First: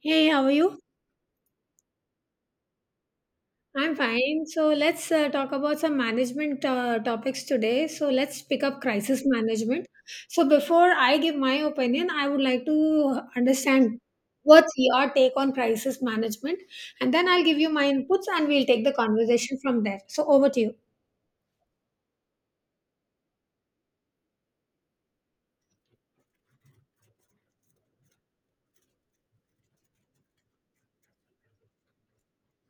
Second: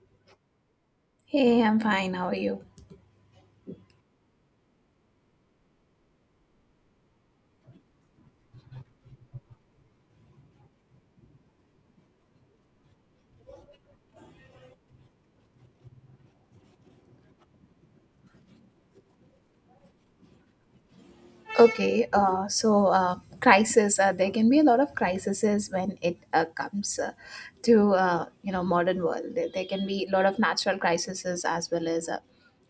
Hey, how are you? Hey, I'm fine. How are you? I'm fine. So let's talk about some management topics today. So let's pick up crisis management. So before I give my opinion, I would like to understand what's your take on crisis management, and then I'll give you my inputs, and we'll take the conversation from there. So over to Crisis. There can be a lot of crises when it comes to modern world. There can be a lot of natural crises as well as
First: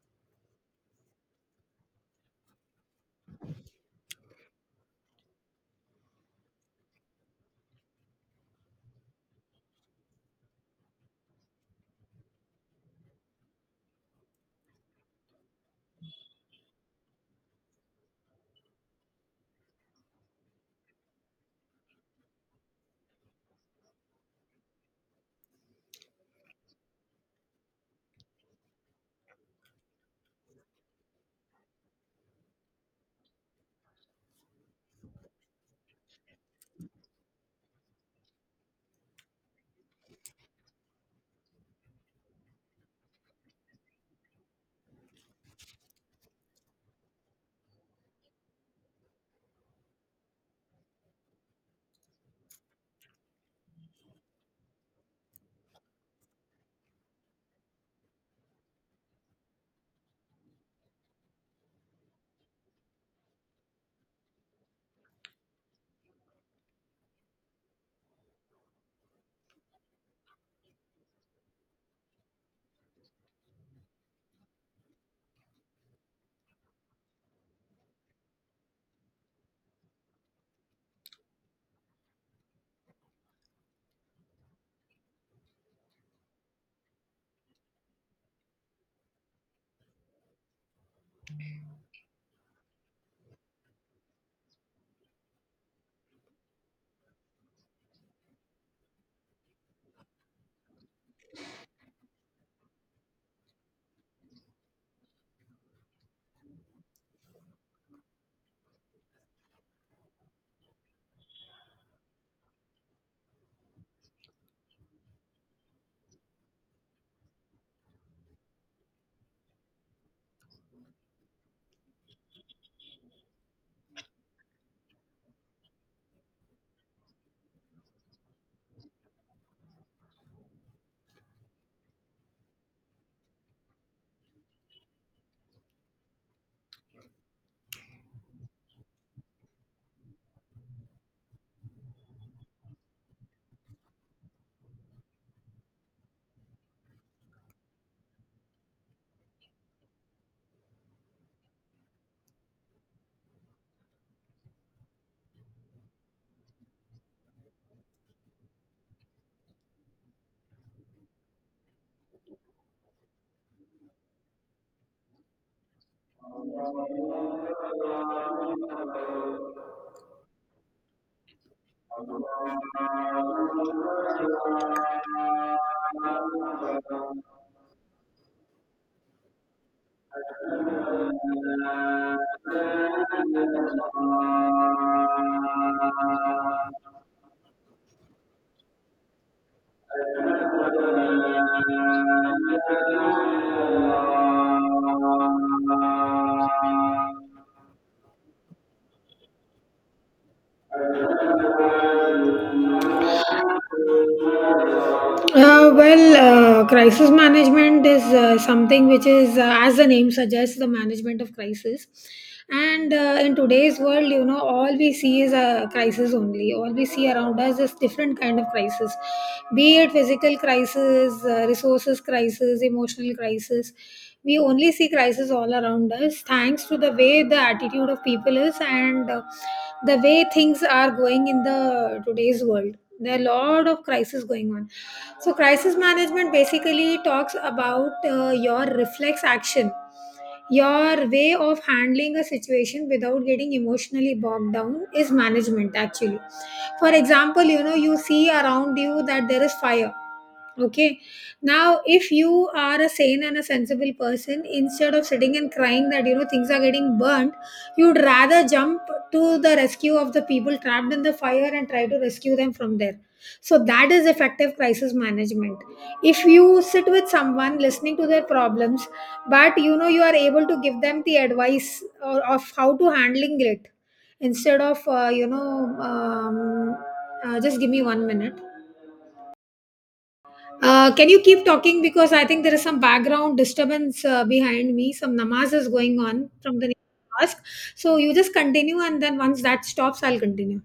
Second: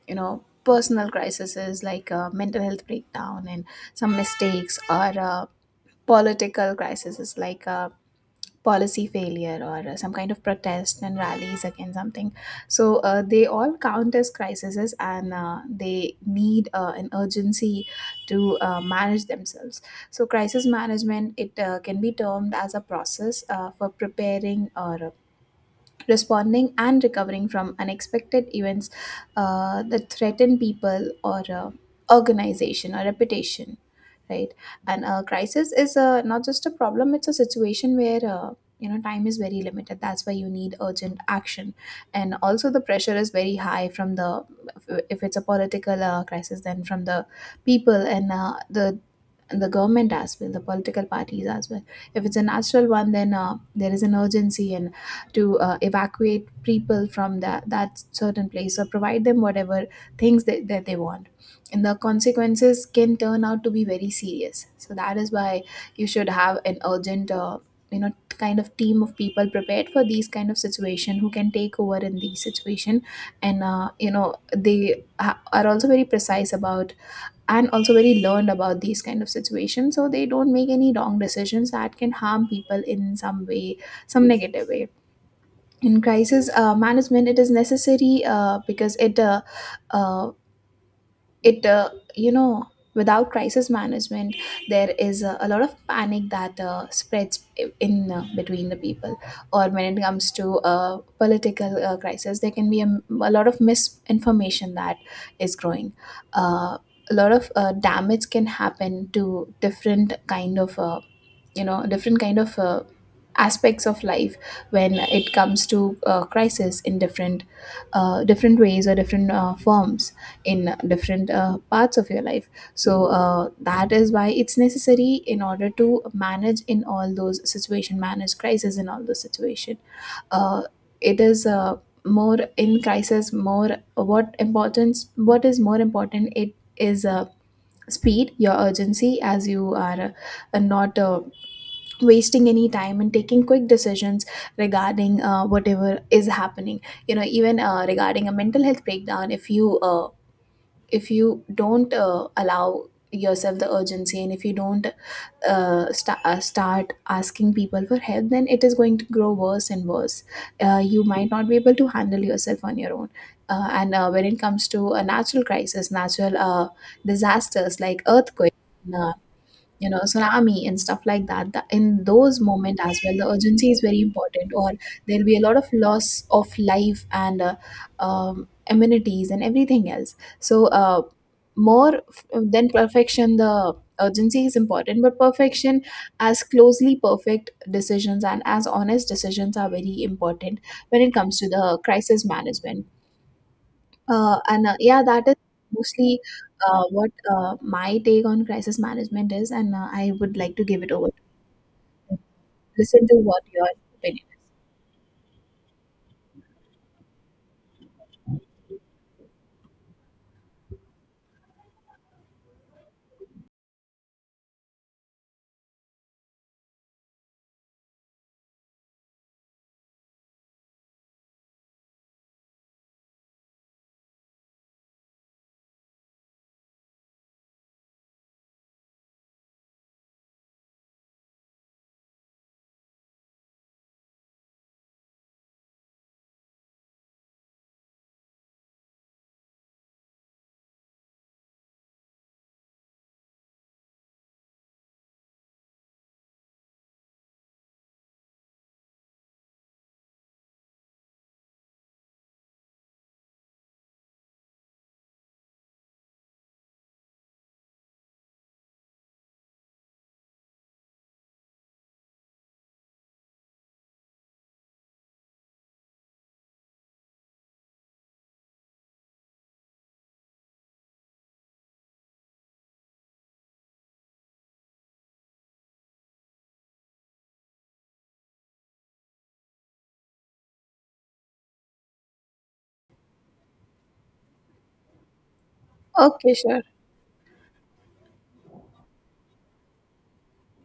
personal crises like mental health breakdown and some mistakes or political crises like policy failure or some kind of protest and rallies against something. So they all count as crises and they need an urgency to manage themselves. So crisis management, it can be termed as a process for preparing or responding and recovering from unexpected events that threaten people or organization or reputation, right. And a crisis is not just a problem, it's a situation where time is very limited, that's why you need urgent action, and also the pressure is very high from the, if it's a political crisis then from the people and the and the government as well, the political parties as well. If it's a natural one, then there is an urgency and to evacuate people from that certain place or provide them whatever things that they want. And the consequences can turn out to be very serious. So that is why you should have an urgent, kind of team of people prepared for these kind of situation who can take over in these situation, and are also very precise about and also very learned about these kind of situations, so they don't make any wrong decisions that can harm people in some way, some negative way. In crisis management it is necessary, because it uh, it without crisis management there is a lot of panic that spreads in between the people, or when it comes to political crisis there can be a lot of misinformation that is growing. uh, a lot of damage can happen to different kind of different kind of aspects of life when it comes to crisis in different ways or different forms in different parts of your life, so that is why it's necessary in order to manage in all those situation, manage crisis in all those situation. Uh, it is More in crisis, more what importance, what is more important, it is speed, your urgency, as you are not wasting any time and taking quick decisions regarding whatever is happening. Even regarding a mental health breakdown, if you don't allow yourself the urgency and if you don't start asking people for help, then it is going to grow worse and worse. You might not be able to handle yourself on your own. And When it comes to a natural crisis, natural disasters like earthquake, uh, tsunami and stuff like that, in those moments as well the urgency is very important, or there'll be a lot of loss of life and amenities and everything else. So you. Than perfection, the urgency is important, but perfection, as closely perfect decisions and as honest decisions are very important when it comes to the crisis management. And Yeah, that is mostly what my take on crisis management is, and I would like to give it over. Listen to what your opinion. Well, crisis management is something which is, as the name suggests, the management of crisis. And in today's world, you know, all we see is a crisis only. All we see around us is different kind of crisis, be it physical crisis, resources crisis, emotional crisis. We only see crisis all around us thanks to the way the attitude of people is, and the way things are going in the today's world, there are a lot of crises going on. So crisis management basically talks about your reflex action, your way of handling a situation without getting emotionally bogged down is management actually. For example, you know, you see around you that there is fire. Okay. Now, if you are a sane and a sensible person, instead of sitting and crying that you know things are getting burnt, you'd rather jump to the rescue of the people trapped in the fire and try to rescue them from there. So, that is effective crisis management. If you sit with someone listening to their problems, but you know you are able to give them the advice or, of how to handling it instead of just give me one minute. Can you keep talking, because I think there is some background disturbance behind me. Some namaz is going on Okay, from sure. the next mosque. So you just continue, and then once that stops, I'll continue.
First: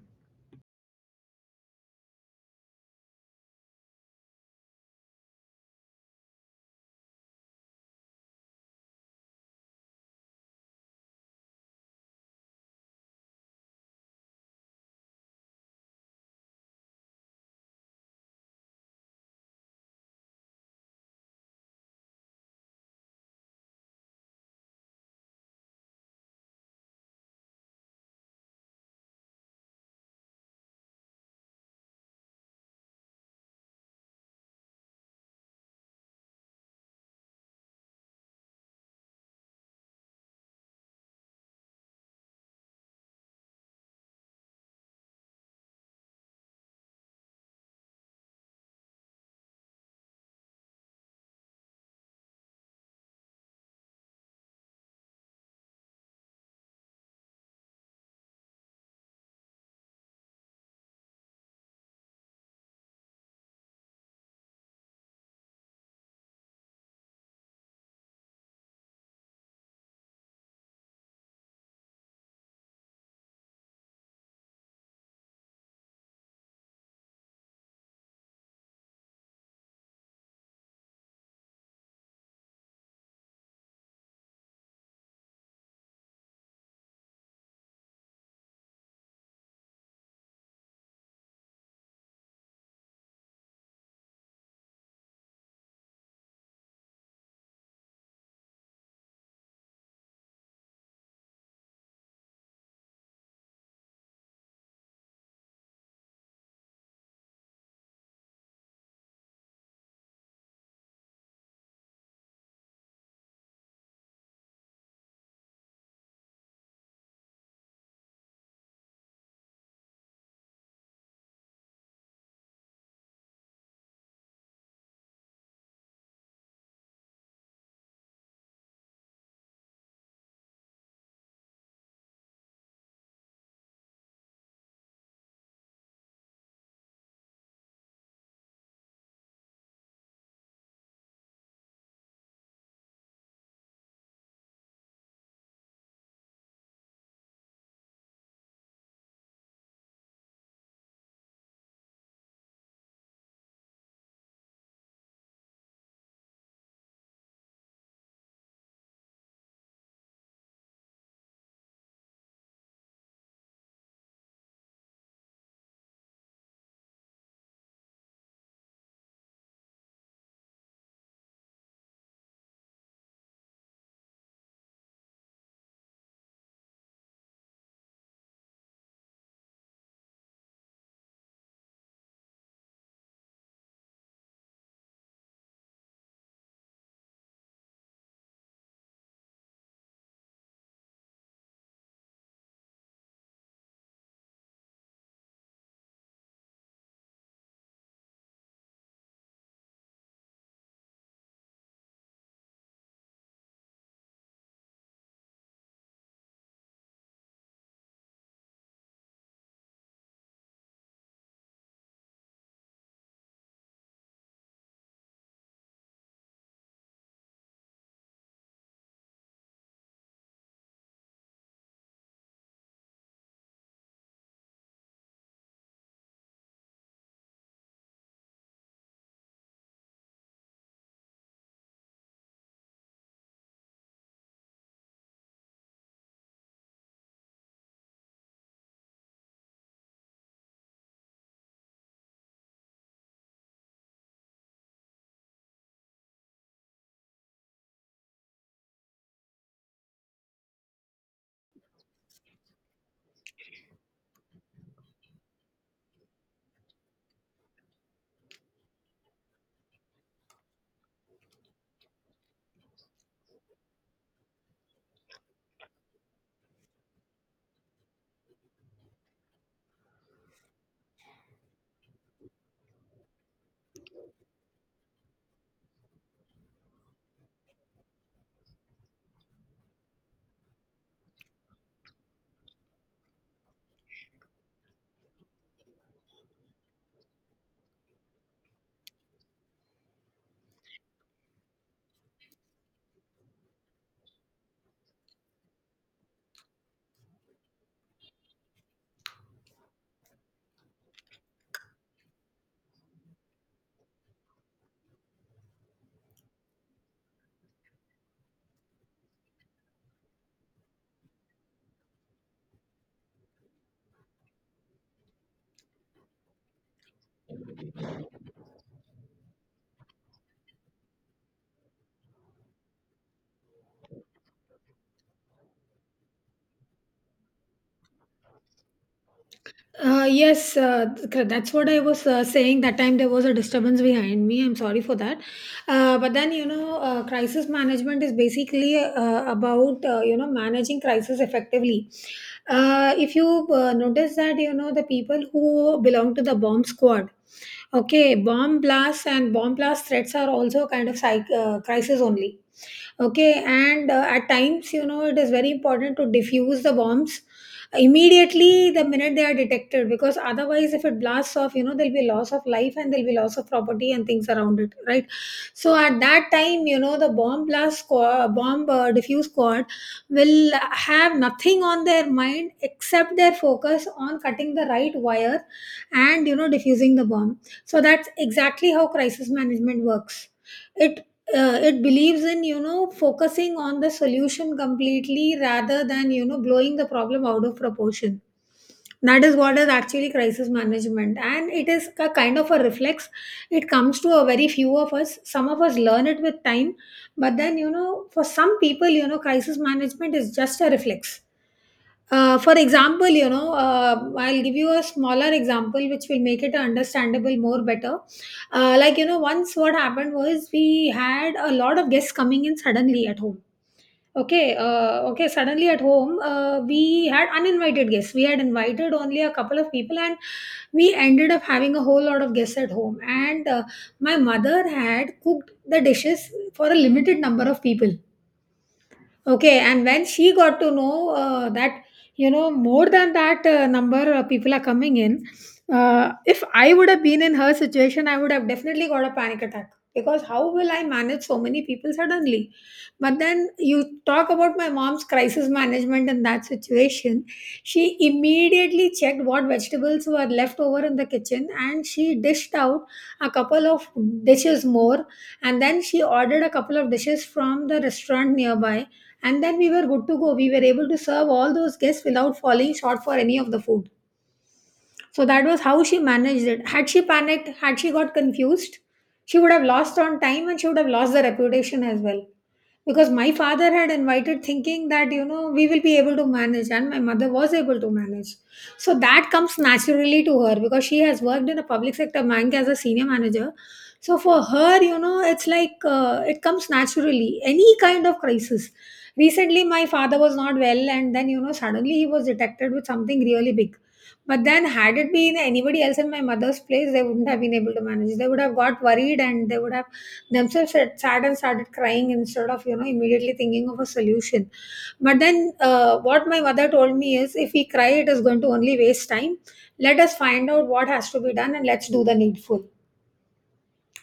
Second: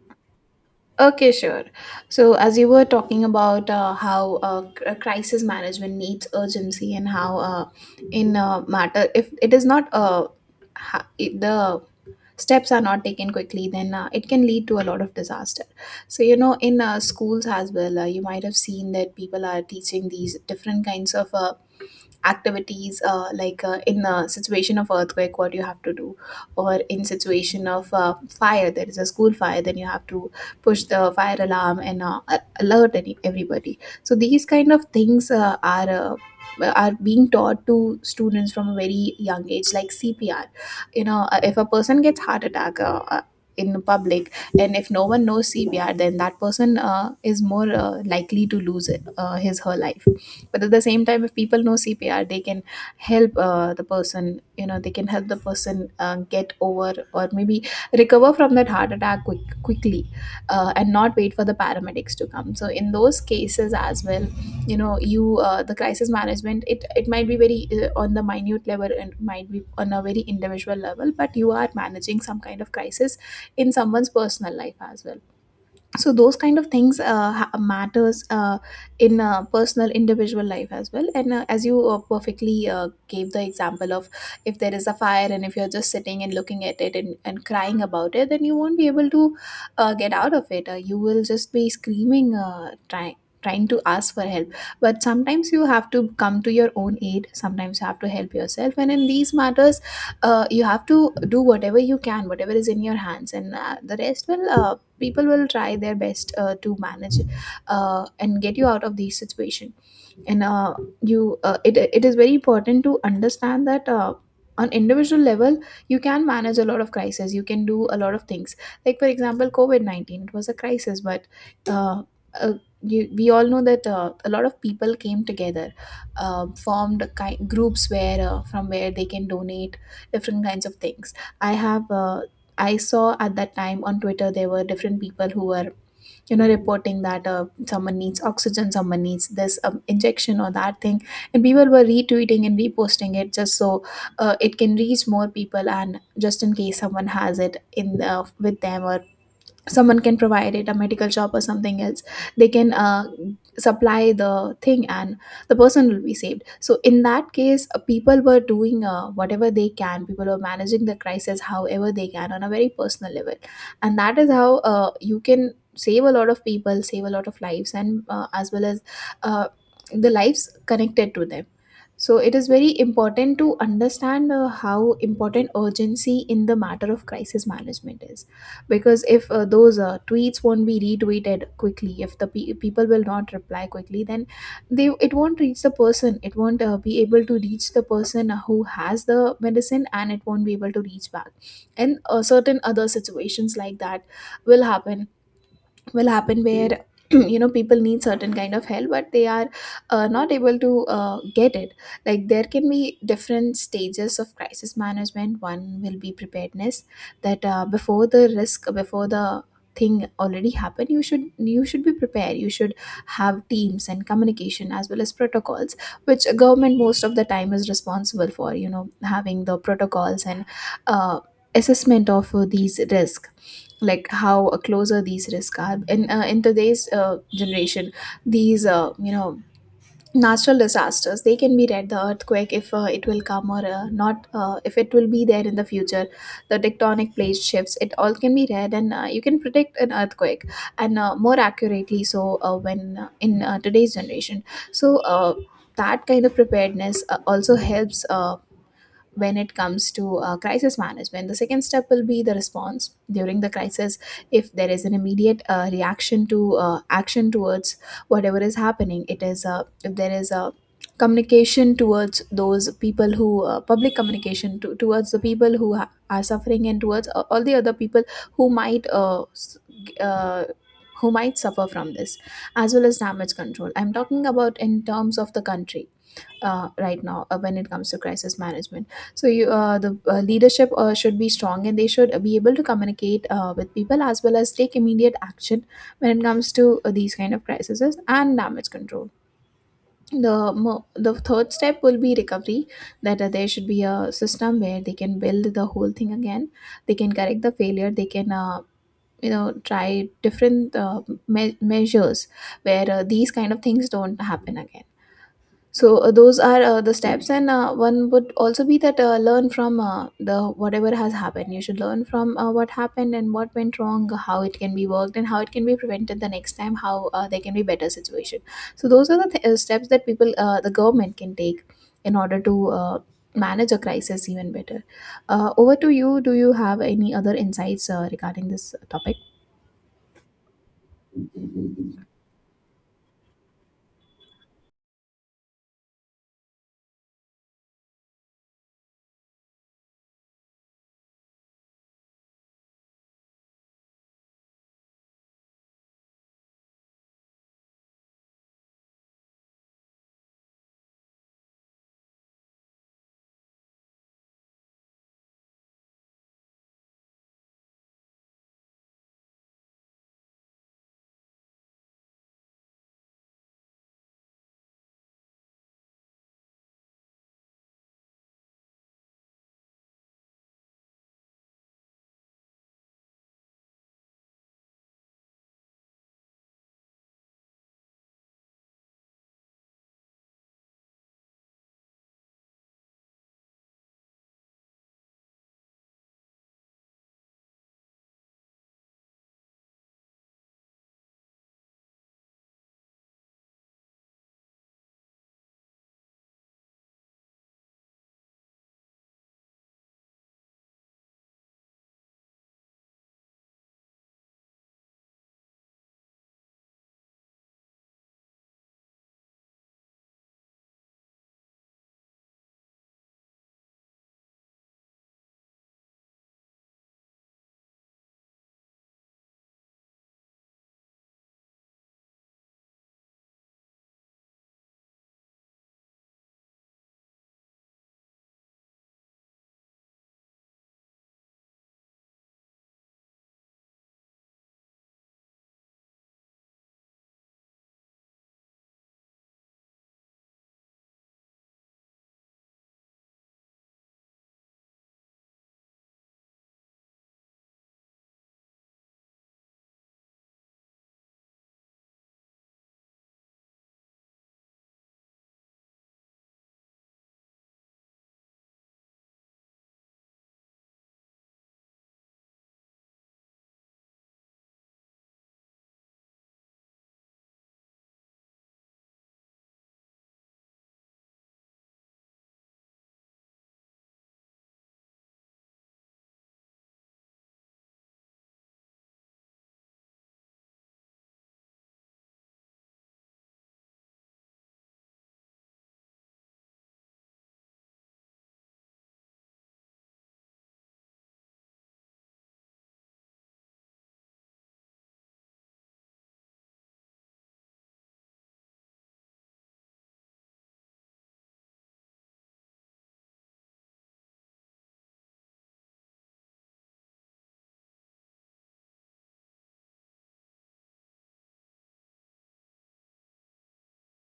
Okay, sure. So, as you were talking about how crisis management needs urgency, and how, in matter, if it is not the steps are not taken quickly, then it can lead to a lot of disaster. So in schools as well you might have seen that people are teaching these different kinds of activities, like in a situation of earthquake what you have to do, or in situation of fire, there is a school fire, then you have to push the fire alarm and alert any, everybody. So these kind of things are being taught to students from a very young age, like CPR. If a person gets heart attack in public, and if no one knows CPR, then that person is more likely to lose it, his her life. But at the same time, if people know CPR, they can help the person. They can help the person get over or maybe recover from that heart attack quickly, and not wait for the paramedics to come. So in those cases as well, you know you the crisis management, it might be very on the minute level and might be on a very individual level, but you are managing some kind of crisis in someone's personal life as well. So those kind of things matters in personal individual life as well. And as you perfectly gave the example of, if there is a fire and if you're just sitting and looking at it and crying about it, then you won't be able to get out of it. You will just be screaming, trying, trying to ask for help. But sometimes you have to come to your own aid, sometimes you have to help yourself, and in these matters you have to do whatever you can, whatever is in your hands, and the rest will, people will try their best to manage and get you out of these situations. And you It is very important to understand that, on individual level, you can manage a lot of crises, you can do a lot of things, like for example covid-19. It was a crisis, but uh, uh, we all know that a lot of people came together, formed groups where from where they can donate different kinds of things. I have I saw at that time on Twitter there were different people who were reporting that someone needs oxygen, someone needs this injection or that thing, and people were retweeting and reposting it just so it can reach more people, and just in case someone has it in the, with them, or someone can provide it, a medical shop or something else, they can supply the thing, and the person will be saved. So in that case, people were doing whatever they can, people were managing the crisis however they can on a very personal level. And that is how you can save a lot of people, save a lot of lives, and as well as uh, the lives connected to them. So it is very important to understand how important urgency in the matter of crisis management is, because if those tweets won't be retweeted quickly, if people will not reply quickly, then they it won't reach the person. It won't be able to reach the person who has the medicine, and it won't be able to reach back. And certain other situations like that will happen will happen where people need certain kind of help, but they are not able to get it. Like there can be different stages of crisis management. One will be preparedness, that before the risk, before the thing already happened, you should be prepared, you should have teams and communication as well as protocols, which government most of the time is responsible for, having the protocols and uh, assessment of these risks, like how closer these risks are in today's generation. These natural disasters, they can be read, the earthquake, if it will come or not, if it will be there in the future, the tectonic plate shifts, it all can be read, and you can predict an earthquake and more accurately. So when in today's generation, so that kind of preparedness also helps when it comes to crisis management. The second step will be the response during the crisis. If there is an immediate reaction to action towards whatever is happening, it is if there is a communication towards those people who public communication towards the people who are suffering and towards all the other people who might g- uh, who might suffer from this, as well as damage control. I'm talking about in terms of the country right now when it comes to crisis management. So the leadership should be strong and they should be able to communicate with people, as well as take immediate action when it comes to these kind of crises and damage control. The the third step will be recovery. That There should be a system where they can build the whole thing again. They can correct the failure. They can try different measures where these kind of things don't happen again. So those are the steps, and one would also be that learn from the whatever has happened. You should learn from what happened and what went wrong, how it can be worked, and how it can be prevented the next time. How there can be better situation. So those are the steps that the government can take in order to manage a crisis even better. Over to you. Do you have any other insights regarding this topic? Yes, that's what I was saying. That time there was a disturbance behind me. I'm sorry for that. But then, you know, crisis management is basically about, you know, managing crisis effectively. If you notice that, you know, the people who belong to the bomb squad, okay, bomb blasts and bomb blast threats are also kind of crisis only. Okay, and at times, you know, it is very important to diffuse the bombs immediately the minute they are detected, because otherwise if it blasts off, you know, there'll be loss of life and there'll be loss of property and things around it, right? So at that time, you know, the bomb blast squad, bomb diffuse squad will have nothing on their mind except their focus on cutting the right wire and you know diffusing the bomb. So that's exactly how crisis management works. it it believes in you know focusing on the solution completely rather than you know blowing the problem out of proportion. That is what is actually crisis management, and it is a kind of a reflex. It comes to a very few of us. Some of us learn it with time, but then you know for some people, you know, crisis management is just a reflex. For example, you know, I'll give you a smaller example which will make it understandable more better. Like, you know, once what happened was we had a lot of guests coming in suddenly at home. Okay, suddenly at home, we had uninvited guests. We had invited only a couple of people, and we ended up having a whole lot of guests at home. And my mother had cooked the dishes for a limited number of people. Okay, and when she got to know that, you know, more than that number of people are coming in, if I would have been in her situation, I would have definitely got a panic attack, because how will I manage so many people suddenly? But then you talk about my mom's crisis management in that situation. She immediately checked what vegetables were left over in the kitchen, and she dished out a couple of dishes more. And then she ordered a couple of dishes from the restaurant nearby, and then we were good to go. We were able to serve all those guests without falling short for any of the food. So that was how she managed it. Had she panicked, had she got confused, she would have lost on time, and she would have lost the reputation as well, because my father had invited thinking that you know we will be able to manage, and my mother was able to manage. So that comes naturally to her, because she has worked in a public sector bank as a senior manager. So for her, you know, it's like it comes naturally, any kind of crisis. Recently my father was not well, and then you know suddenly he was detected with something really big. But then had it been anybody else in my mother's place, they wouldn't have been able to manage. They would have got worried, and they would have themselves had sad and started crying instead of you know immediately thinking of a solution. But then what my mother told me is, if we cry, it is going to only waste time. Let us find out what has to be done, and let's do the needful.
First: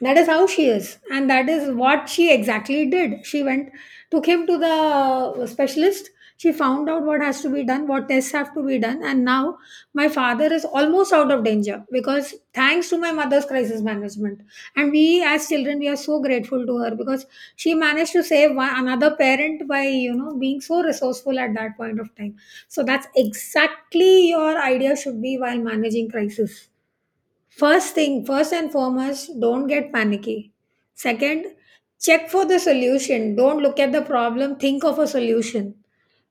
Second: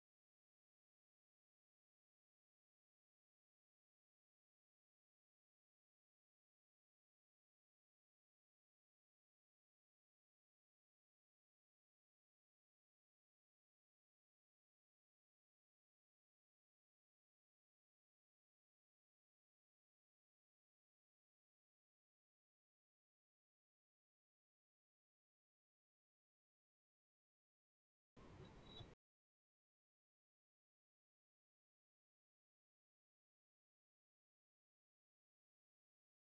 That is how she is, and that is what she exactly did. She went, took him to the specialist. She found out what has to be done, what tests have to be done, and now my father is almost out of danger, because thanks to my mother's crisis management. And we, as children, we are so grateful to her, because she managed to save one, another parent by you know being so resourceful at that point of time. So that's exactly your idea should be while managing crisis. First thing, first and foremost, don't get panicky. Second, check for the solution. Don't look at the problem, think of a solution.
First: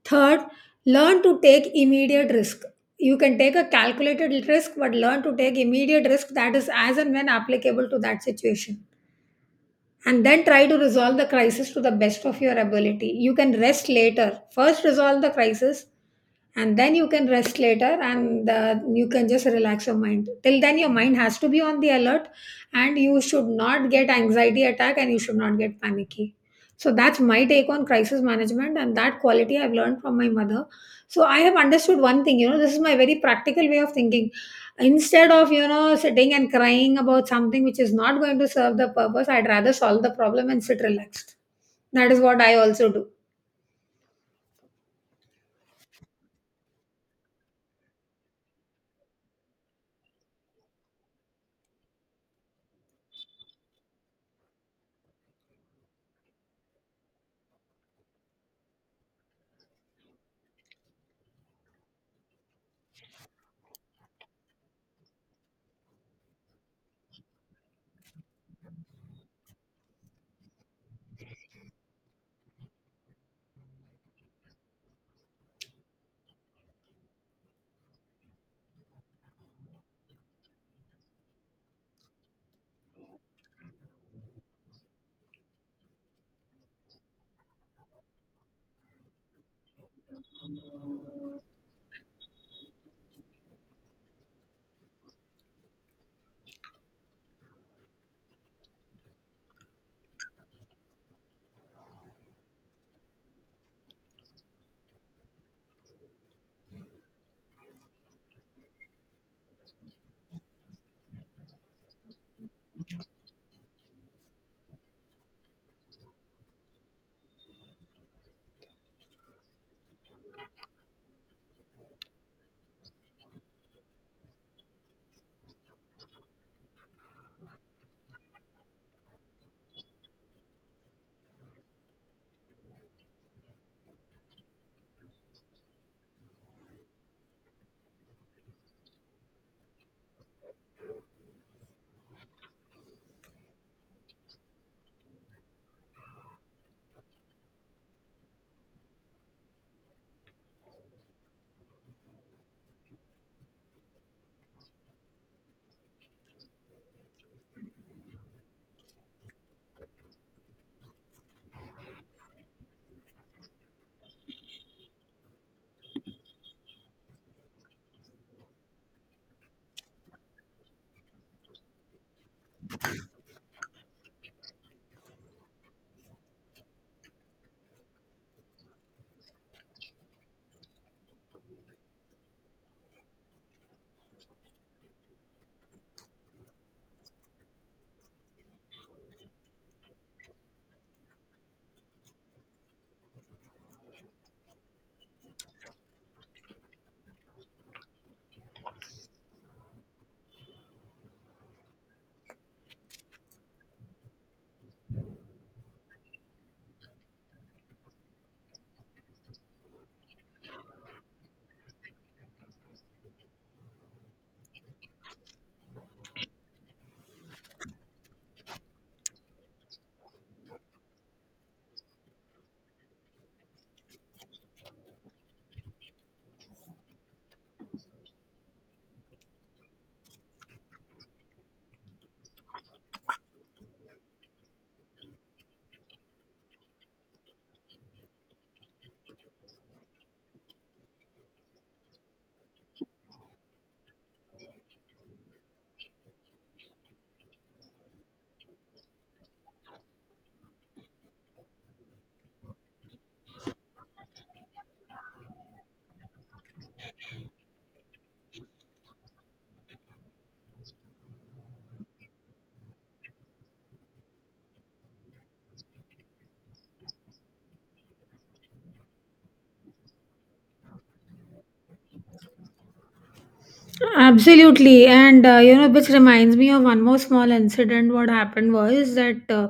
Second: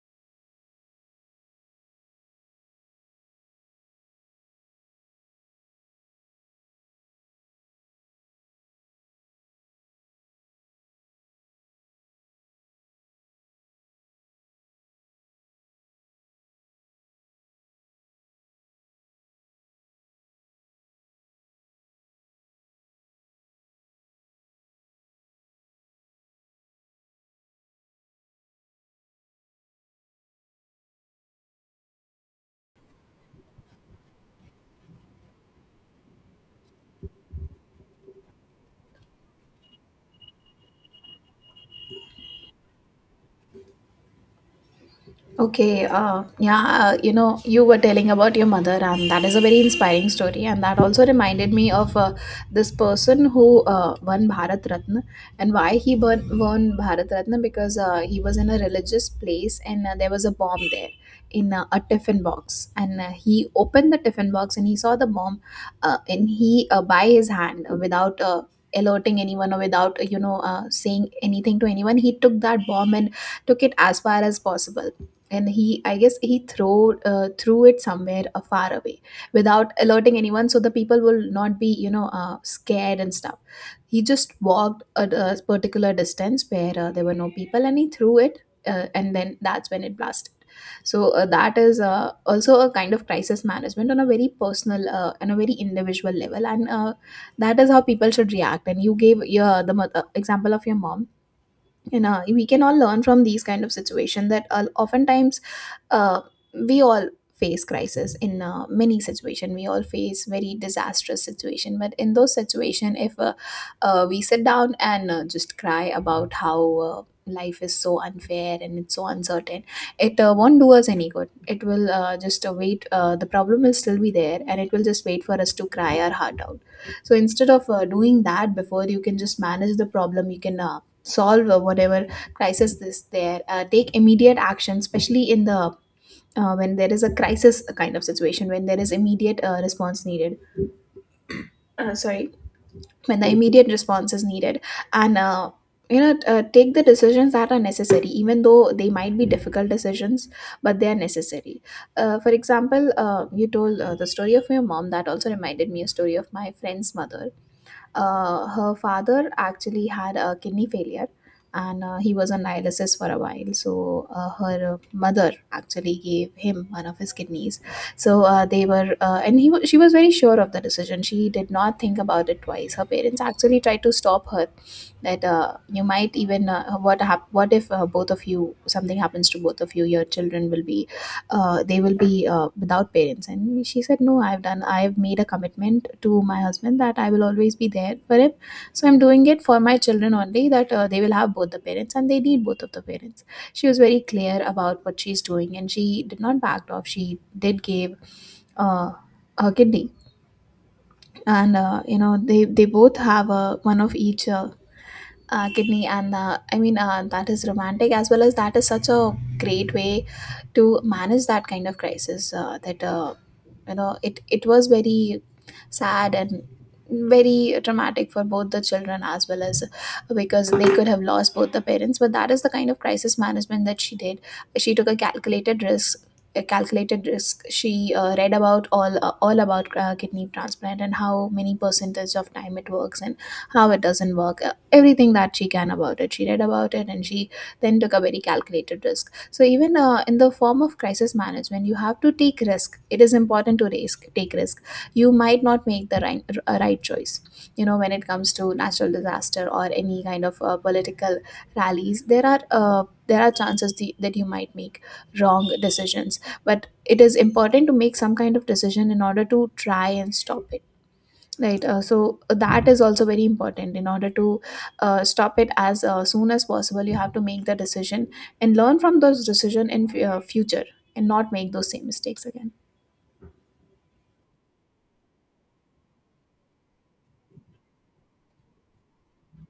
Third, learn to take immediate risk. You can take a calculated risk, but learn to take immediate risk that is as and when applicable to that situation. And then try to resolve the crisis to the best of your ability. You can rest later. First, resolve the crisis, and then you can rest later, and you can just relax your mind. Till then your mind has to be on the alert, and you should not get anxiety attack, and you should not get panicky. So that's my take on crisis management, and that quality I've learned from my mother. So I have understood one thing, you know, this is my very practical way of thinking. Instead of you know sitting and crying about something which is not going to serve the purpose, I'd rather solve the problem and sit relaxed. That is what I also do. Okay, yeah, you know, you were telling about your mother, and that is a very inspiring story. And that also reminded me of this person who won Bharat Ratna. And why he won Bharat Ratna, because he was in a religious place and there was a bomb there in a tiffin box. And he opened the tiffin box and he saw the bomb, and by his hand, without alerting anyone or without saying anything to anyone, he took that bomb and took it as far as possible. And he, I guess he throw threw it somewhere far away without alerting anyone, so the people will not be, you know, scared and stuff. He just walked a particular distance where there were no people, and he threw it. And then that's when it blasted. So that is also a kind of crisis management on a very personal and a very individual level. And that is how people should react. And you gave your example of your mom. You know, we can all learn from these kind of situation, that oftentimes uh, we all face crisis in many situation, we all face very disastrous situation. But in those situation, if we sit down and just cry about how life is so unfair and it's so uncertain, it won't do us any good. It will just wait the problem will still be there, and it will just wait for us to cry our heart out. So instead of doing that, before you can just manage the problem, you can solve whatever crisis is there. Take immediate action, especially in the when there is a crisis kind of situation, when there is immediate response needed. Sorry, when the immediate response is needed. And take the decisions that are necessary, even though they might be difficult decisions, but they are necessary. For example, you told the story of your mom. That also reminded me a story of my friend's mother. Her father actually had a kidney failure, and he was on dialysis for a while. So her mother actually gave him one of his kidneys. So they were, she was very sure of the decision. She did not think about it twice. Her parents actually tried to stop her, that you might even what if both of you, something happens to both of you, your children will be they will be without parents. And she said, no, I've done I've made a commitment to my husband that I will always be there for him. So I'm doing it for my children only, that they will have both the parents, and they need both of the parents. She was very clear about what she's doing, and she did not back off. She did give uh, her kidney. And they both have a one of each kidney. And that is romantic, as well as that is such a great way to manage that kind of crisis, that you know, it was very sad and very traumatic for both the children, as well as because they could have lost both the parents. But that is the kind of crisis management that she did. She took a calculated risk. A calculated risk. She read about all about kidney transplant and how many percentage of time it works and how it doesn't work, everything that she can about it. She read about it, and she then took a very calculated risk. So even in the form of crisis management, you have to take risk. It is important to risk, take risk. You might not make the right choice. You know, when it comes to natural disaster or any kind of political rallies, there are chances that you might make wrong decisions. But it is important to make some kind of decision in order to try and stop it. Right. So that is also very important. In order to stop it as soon as possible, you have to make the decision and learn from those decision in future, and not make those same mistakes again. Absolutely, and you know, which reminds me of one more small incident. What happened was that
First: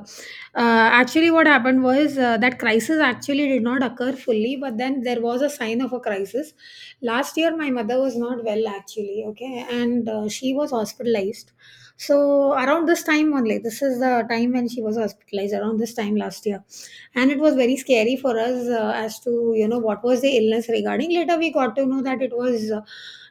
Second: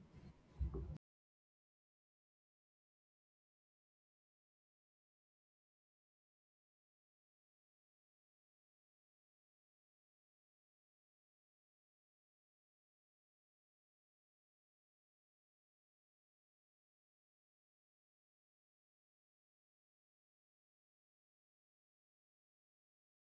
Actually, what happened was that crisis actually did not occur fully, but then there was a sign of a crisis. Last year, my mother was not well actually, okay, and she was hospitalized. So, around this time only, this is the time when she was hospitalized, around this time last year, and it was very scary for us as to you know what was the illness regarding. Later, we got to know that it was.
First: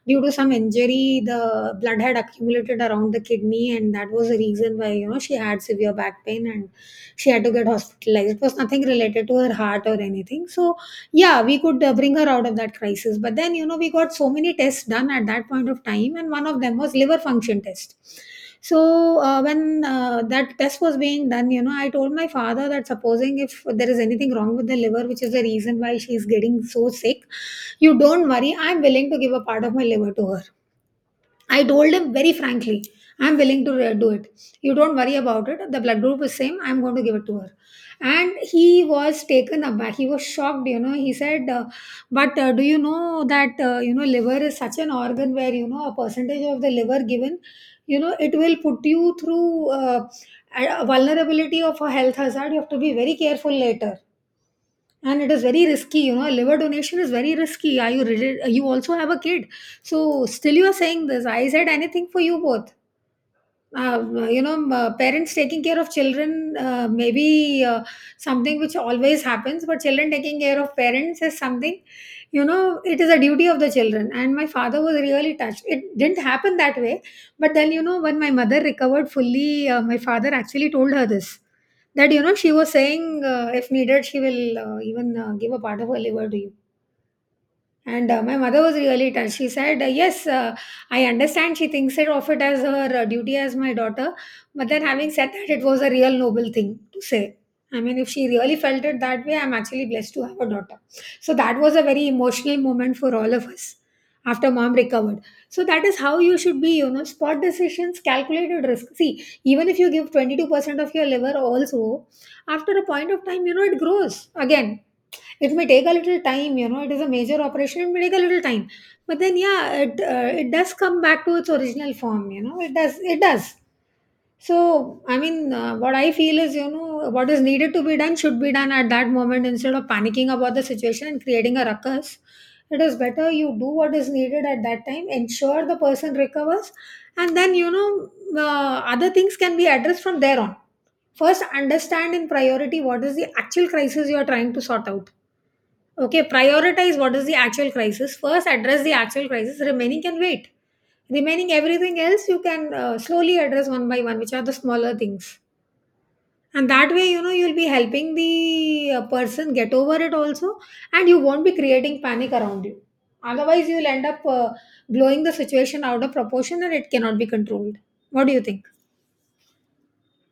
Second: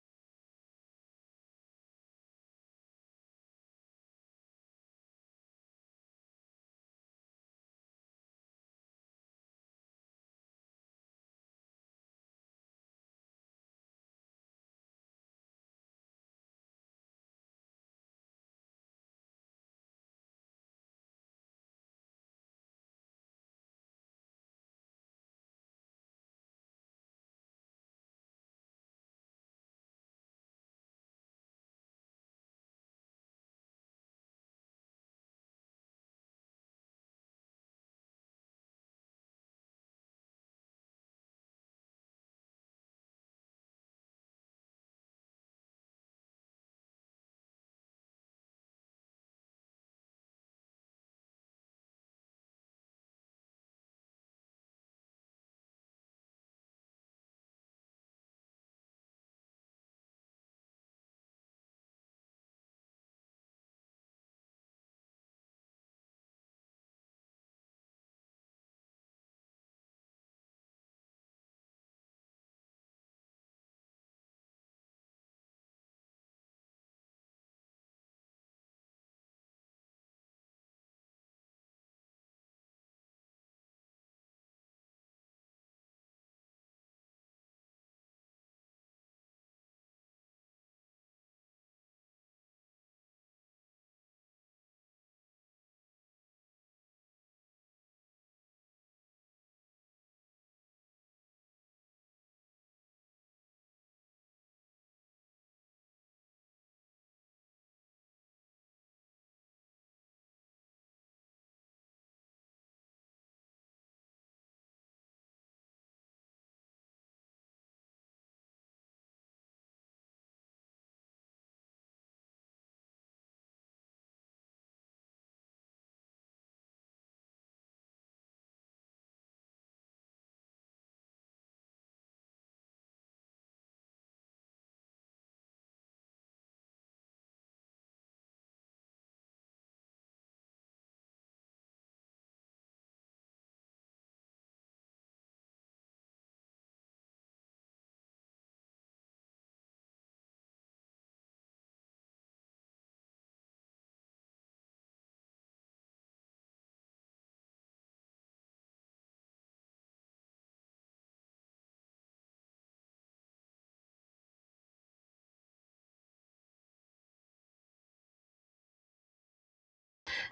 Due to some injury, the blood had accumulated around the kidney, and that was the reason why you know she had severe back pain, and she had to get hospitalized. It was nothing related to her heart or anything. So yeah, we could bring her out of that crisis. But then you know we got so many tests done at that point of time, and one of them was liver function test. So when that test was being done, you know, I told my father that supposing if there is anything wrong with the liver, which is the reason why she is getting so sick, you don't worry, I'm willing to give a part of my liver to her. I told him very frankly, I'm willing to do it. You don't worry about it. The blood group is same. I'm going to give it to her. And he was taken aback. He was shocked, you know. He said, but do you know that, you know, liver is such an organ where, you know, a percentage of the liver given, you know, it will put you through a vulnerability of a health hazard. You have to be very careful later, and it is very risky, you know. Liver donation is very risky. You also have a kid, so still you are saying this? I said, anything for you both. Parents taking care of children, maybe something which always happens, but children taking care of parents is something, you know, it is a duty of the children. And my father was really touched. It didn't happen that way. But then, you know, when my mother recovered fully, my father actually told her this, that, you know, she was saying, if needed, she will even give a part of her liver to you. And my mother was really touched. She said, yes, I understand. She thinks it of it as her duty as my daughter. But then, having said that, it was a real noble thing to say. I mean, if she really felt it that way, I'm actually blessed to have a daughter. So that was a very emotional moment for all of us after mom recovered. So that is how you should be, you know: spot decisions, calculated risk. See, even if you give 22% of your liver, also, after a point of time, you know, it grows again. It may take a little time, you know. It is a major operation, it may take a little time. But then, yeah, it does come back to its original form, you know. It does. So I mean, what I feel is, you know, what is needed to be done should be done at that moment, instead of panicking about the situation and creating a ruckus. It is better you do what is needed at that time, ensure the person recovers, and then, you know, other things can be addressed from there on. First, understand in priority what is the actual crisis you are trying to sort out. Okay, prioritize what is the actual crisis. First, address the actual crisis. Remaining can wait. Remaining everything else, you can slowly address one by one, which are the smaller things. And that way, you know, you'll be helping the person get over it also, and you won't be creating panic around you. Otherwise, you'll end up blowing the situation out of proportion, and it cannot be controlled. What do you think?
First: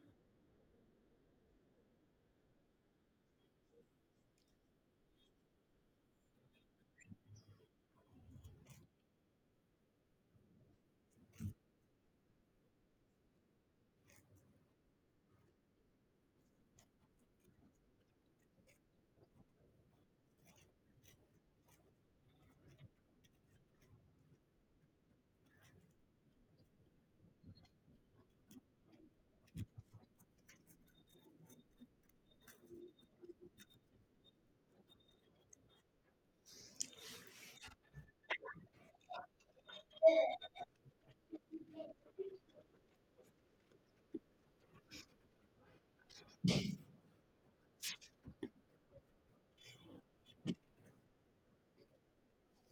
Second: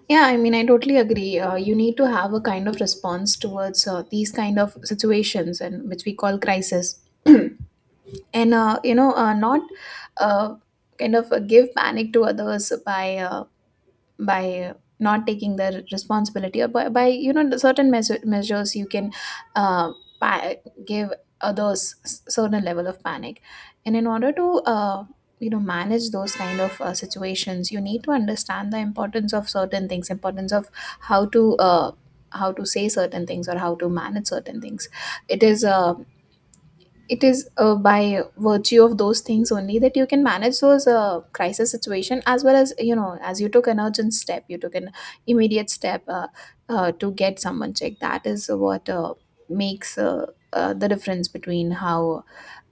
Yeah, I mean, I totally agree. You need to have a kind of response towards these kind of situations, and which we call crisis. And not uh, give panic to others by not taking the responsibility, or by, you know, certain measures you can uh, pa- give others certain level of panic. And in order to you know, manage those kind of situations, you need to understand the importance of certain things, importance of how to uh, how to say certain things, or how to manage certain things. It is uh, it is uh, by virtue of those things only that you can manage those crisis situation. As well as, you know, as you took an urgent step, you took an immediate step to get someone checked, that is what makes the difference between how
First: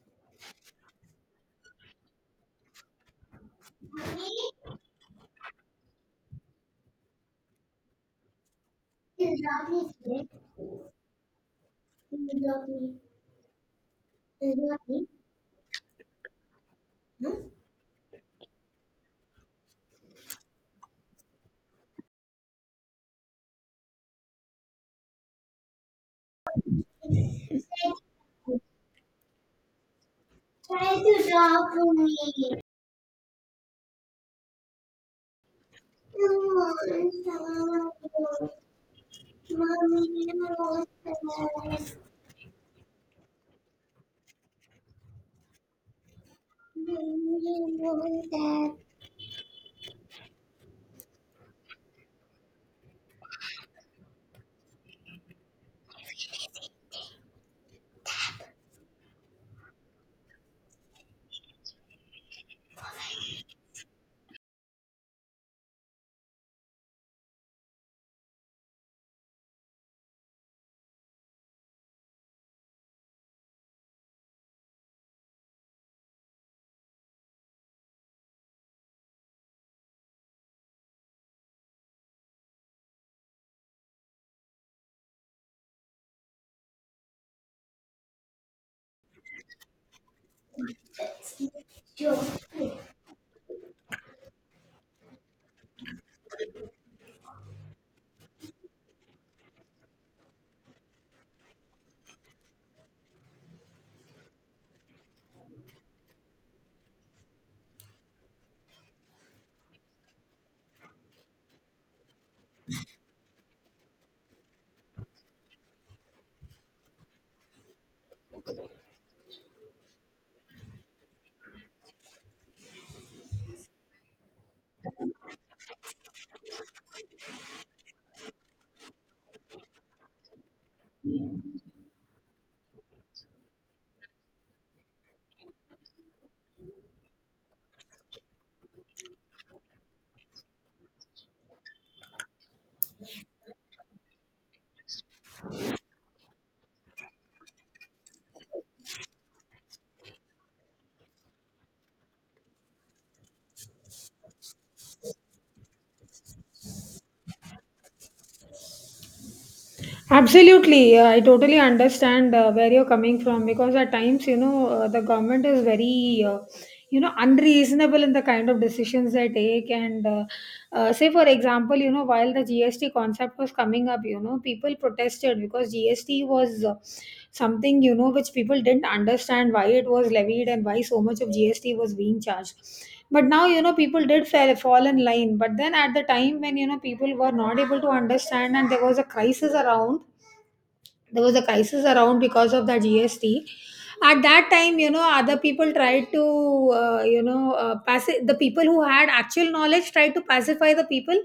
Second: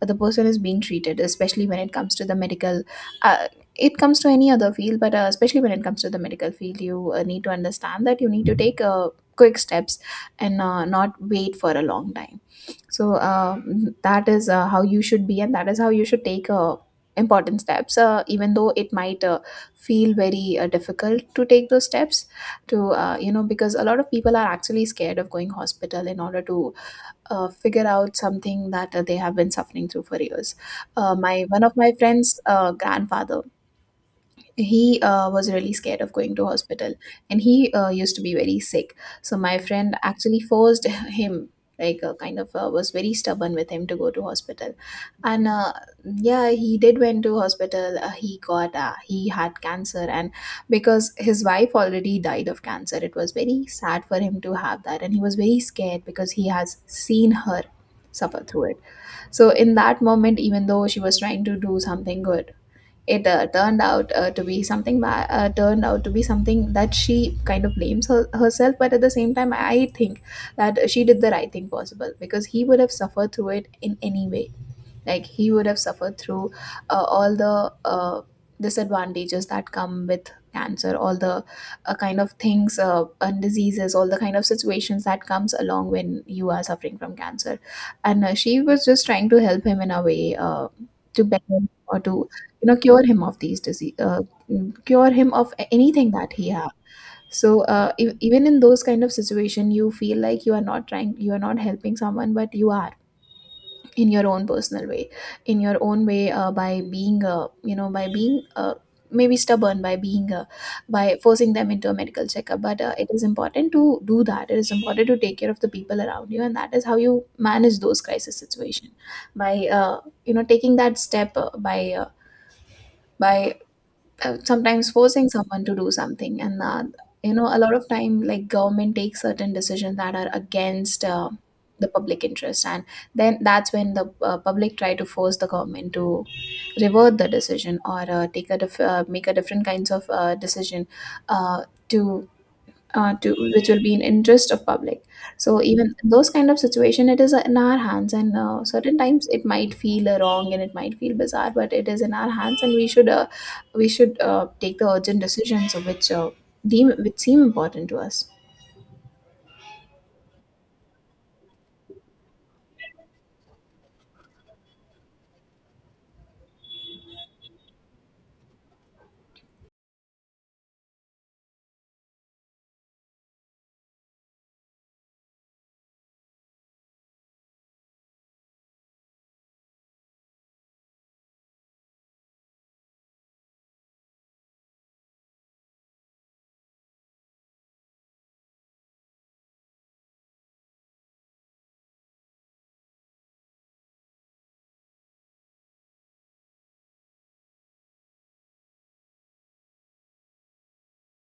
the person is being treated, especially when it comes to the medical uh, it comes to any other field. But especially when it comes to the medical field, you need to understand that you need to take quick steps, and not wait for a long time. So that is how you should be, and that is how you should take important steps, even though it might feel very difficult to take those steps. To you know, because a lot of people are actually scared of going hospital in order to figure out something that they have been suffering through for years. My, one of my friends grandfather, he was really scared of going to hospital, and he used to be very sick. So my friend Mommy. actually forced him, like was very stubborn with him to go to hospital. And yeah, he did went to hospital. He had cancer. And because his wife already died of cancer, it was very sad for him to have that, and he was very scared because he has seen her suffer through it. So in that moment, even though she was trying to do something good, it turned out to be turned out to be something that she kind of blames herself. But at the same time, I think that she did the right thing possible, because he would have suffered through it in any way. Like he would have suffered through all the disadvantages that come with cancer, all the kind of things and diseases, all the kind of situations that comes along when you are suffering from cancer. And she was just trying to help him in a way, to better him, or to, you know, cure him of these disease, cure him of anything that he has. So even in those kind of situation, you feel like you are not trying, you are not helping someone, but you are, in your own personal way, in your own way, by being maybe stubborn, by forcing them into a medical checkup but it is important to do that it is important to take care of the people around you and that is how you manage those crisis situation by you know taking that step by sometimes forcing someone to do something. And a lot of time, like, government takes certain decisions that are against the public interest, and then that's when the public try to force the government to revert the decision, or take a make a different kinds of decision, uh, to to which will be in interest of public. So even those kind of situation, it is in our hands, and certain times it might feel wrong and it might feel bizarre, but it is in our hands and we should take the urgent decisions which deem which seem important to us. Absolutely. I totally understand where you're coming from, because at times, you know, the government is very, you know, unreasonable in the kind of decisions they take. And say, for example, you know, while the GST concept was coming up, you know, people protested because GST was something, you know, which people didn't understand why it was levied and why so much of GST was being charged. But now, you know, people did fall in line. But then at the time when, you know, people were not able to understand and there was a crisis around, there was a crisis around because of the GST. At that time, you know, other people tried to, the people who had actual knowledge tried to pacify the people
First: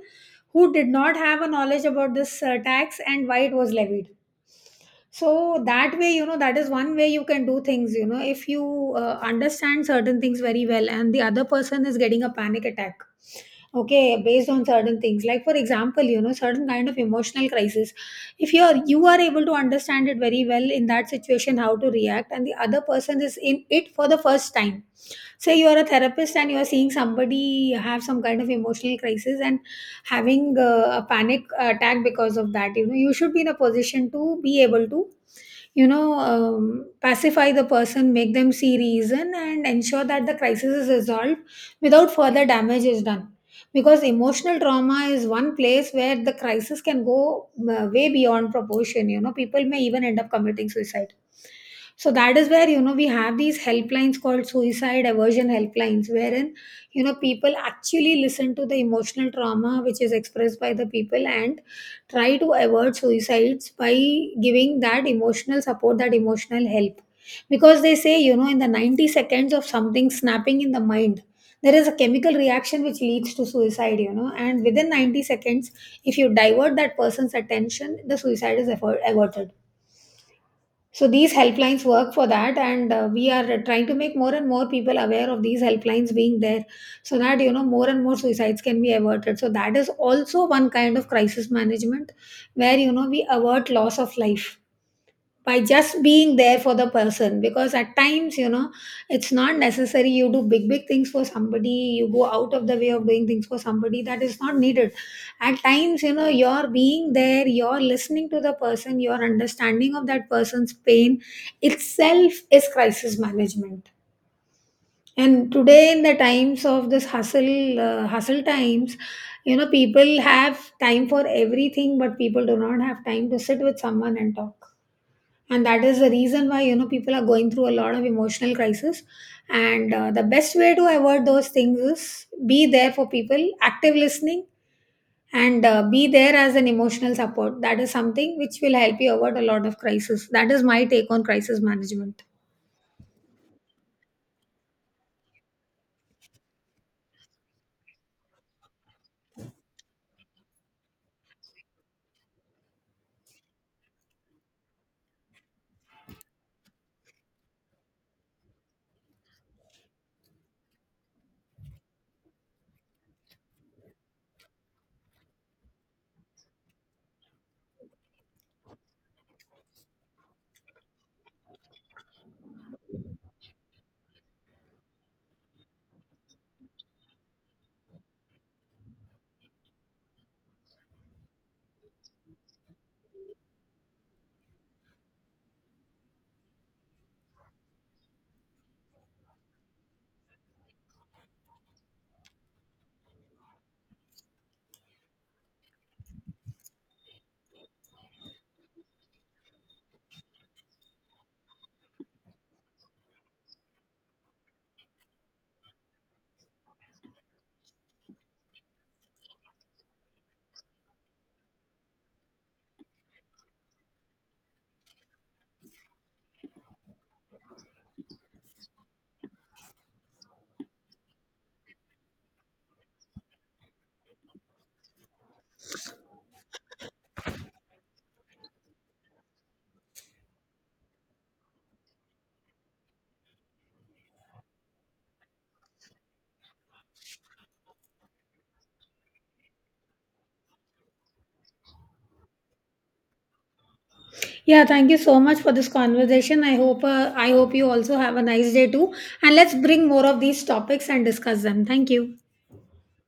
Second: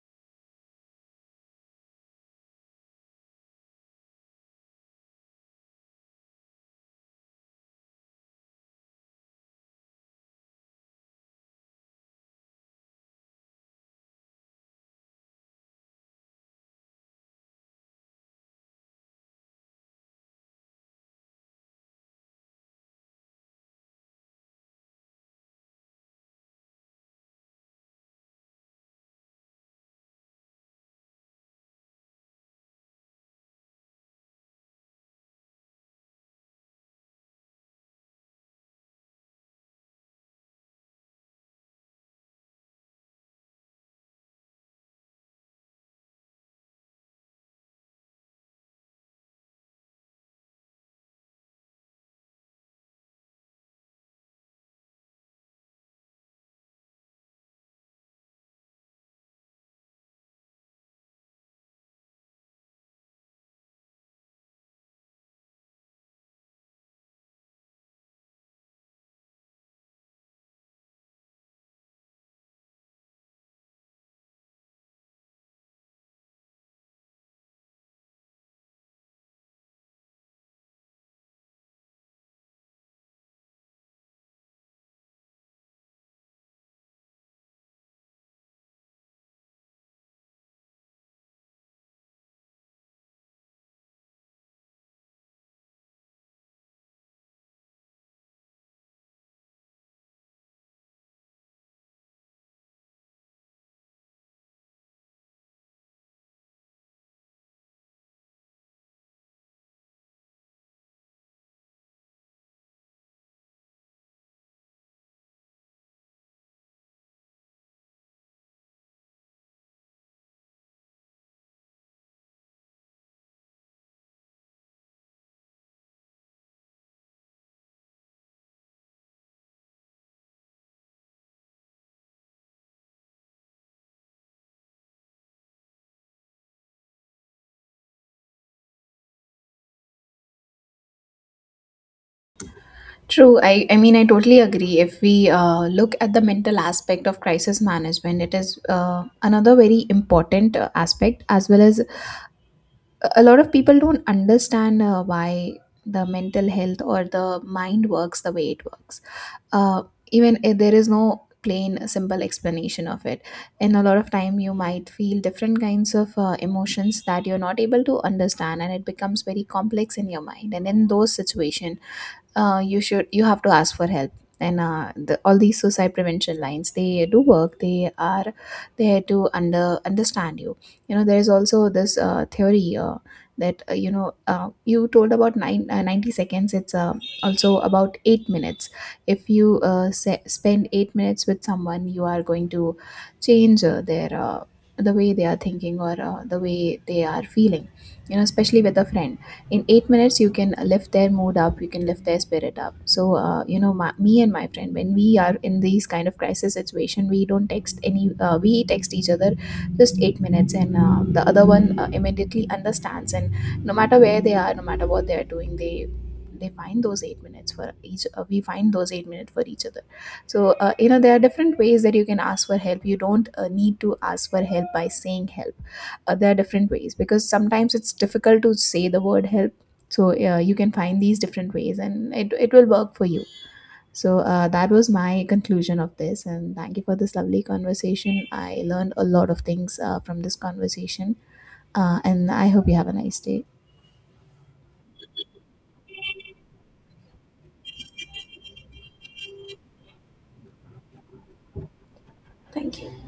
who did not have a knowledge about this tax and why it was levied. So that way, you know, that is one way you can do things, you know, if you understand certain things very well and the other person is getting a panic attack. Okay, based on certain things. Like, for example, you know, certain kind of emotional crisis. If you are able to understand it very well in that situation, how to react, and the other person is in it for the first time. Say you are a therapist and you are seeing somebody have some kind of emotional crisis and having a panic attack because of that. You know, you should be in a position to be able to, you know, pacify the person, make them see reason, and ensure that the crisis is resolved without further damage is done, because emotional trauma is one place where the crisis can go way beyond proportion. You know, people may even end up committing suicide. So that is where, you know, we have these helplines called suicide aversion helplines, wherein, you know, people actually listen to the emotional trauma which is expressed by the people and try to avoid suicides by giving that emotional support, that emotional help. Because they say, you know, in the 90 seconds of something snapping in the mind, there is a chemical reaction which leads to suicide, you know. And within 90 seconds, if you divert that person's attention, the suicide is averted. So these helplines work for that, and we are trying to make more and more people aware of these helplines being there, so that, you know, more and more suicides can be averted. So that is also one kind of crisis management, where, you know, we avert loss of life by just being there for the person, because at times, you know, it's not necessary you do big big things for somebody, you go out of the way of doing things for somebody, that is not needed. At times, you know, you're being there, you're listening to the person, your understanding of that person's pain itself is crisis management. And today, in the times of this hustle times, you know, people have time for everything, but people do not have time to sit with someone and talk. And that is the reason why, you know, people are going through a lot of emotional crisis. And the best way to avoid those things is be there for people, active listening, and be there as an emotional support. That is something which will help you avoid a lot of crisis. That is my take on crisis management. True. I mean, I totally agree. If we look at the mental aspect of crisis management, it is another very important aspect, as well as a lot of people don't understand why the mental health or the mind works the way it works, uh, even if there is no plain simple explanation of it. And a lot of time you might feel different kinds of emotions that you're not able to understand, and it becomes very complex in your mind. And in those situation, you have to ask for help. And all these suicide prevention lines, they do work. They are there to understand you. You know, there is also this theory that you told about 90 seconds. It's also about 8 minutes. If you spend 8 minutes with someone, you are going to change the way they are thinking, or the way they are feeling, you know, especially with a friend. In 8 minutes you can lift their mood up, you can lift their spirit up. So you know, me and my friend, when we are in these kind of crisis situation, we don't text any we text each other just 8 minutes, and the other one immediately understands. And no matter where they are, no matter what they are doing, they find those eight minutes for each we find those 8 minutes for each other. So you know, there are different ways that you can ask for help. You don't need to ask for help by saying help. There are different ways, because sometimes it's difficult to say the word help. So you can find these different ways and it will work for you. So that was my conclusion of this, and thank you for this lovely conversation. I learned a lot of things from this conversation. And I hope you have a nice day. Yeah, thank you so much for this conversation. I hope, I hope you also have a nice day too, and let's bring more of these topics and discuss them. Thank you. Thank you.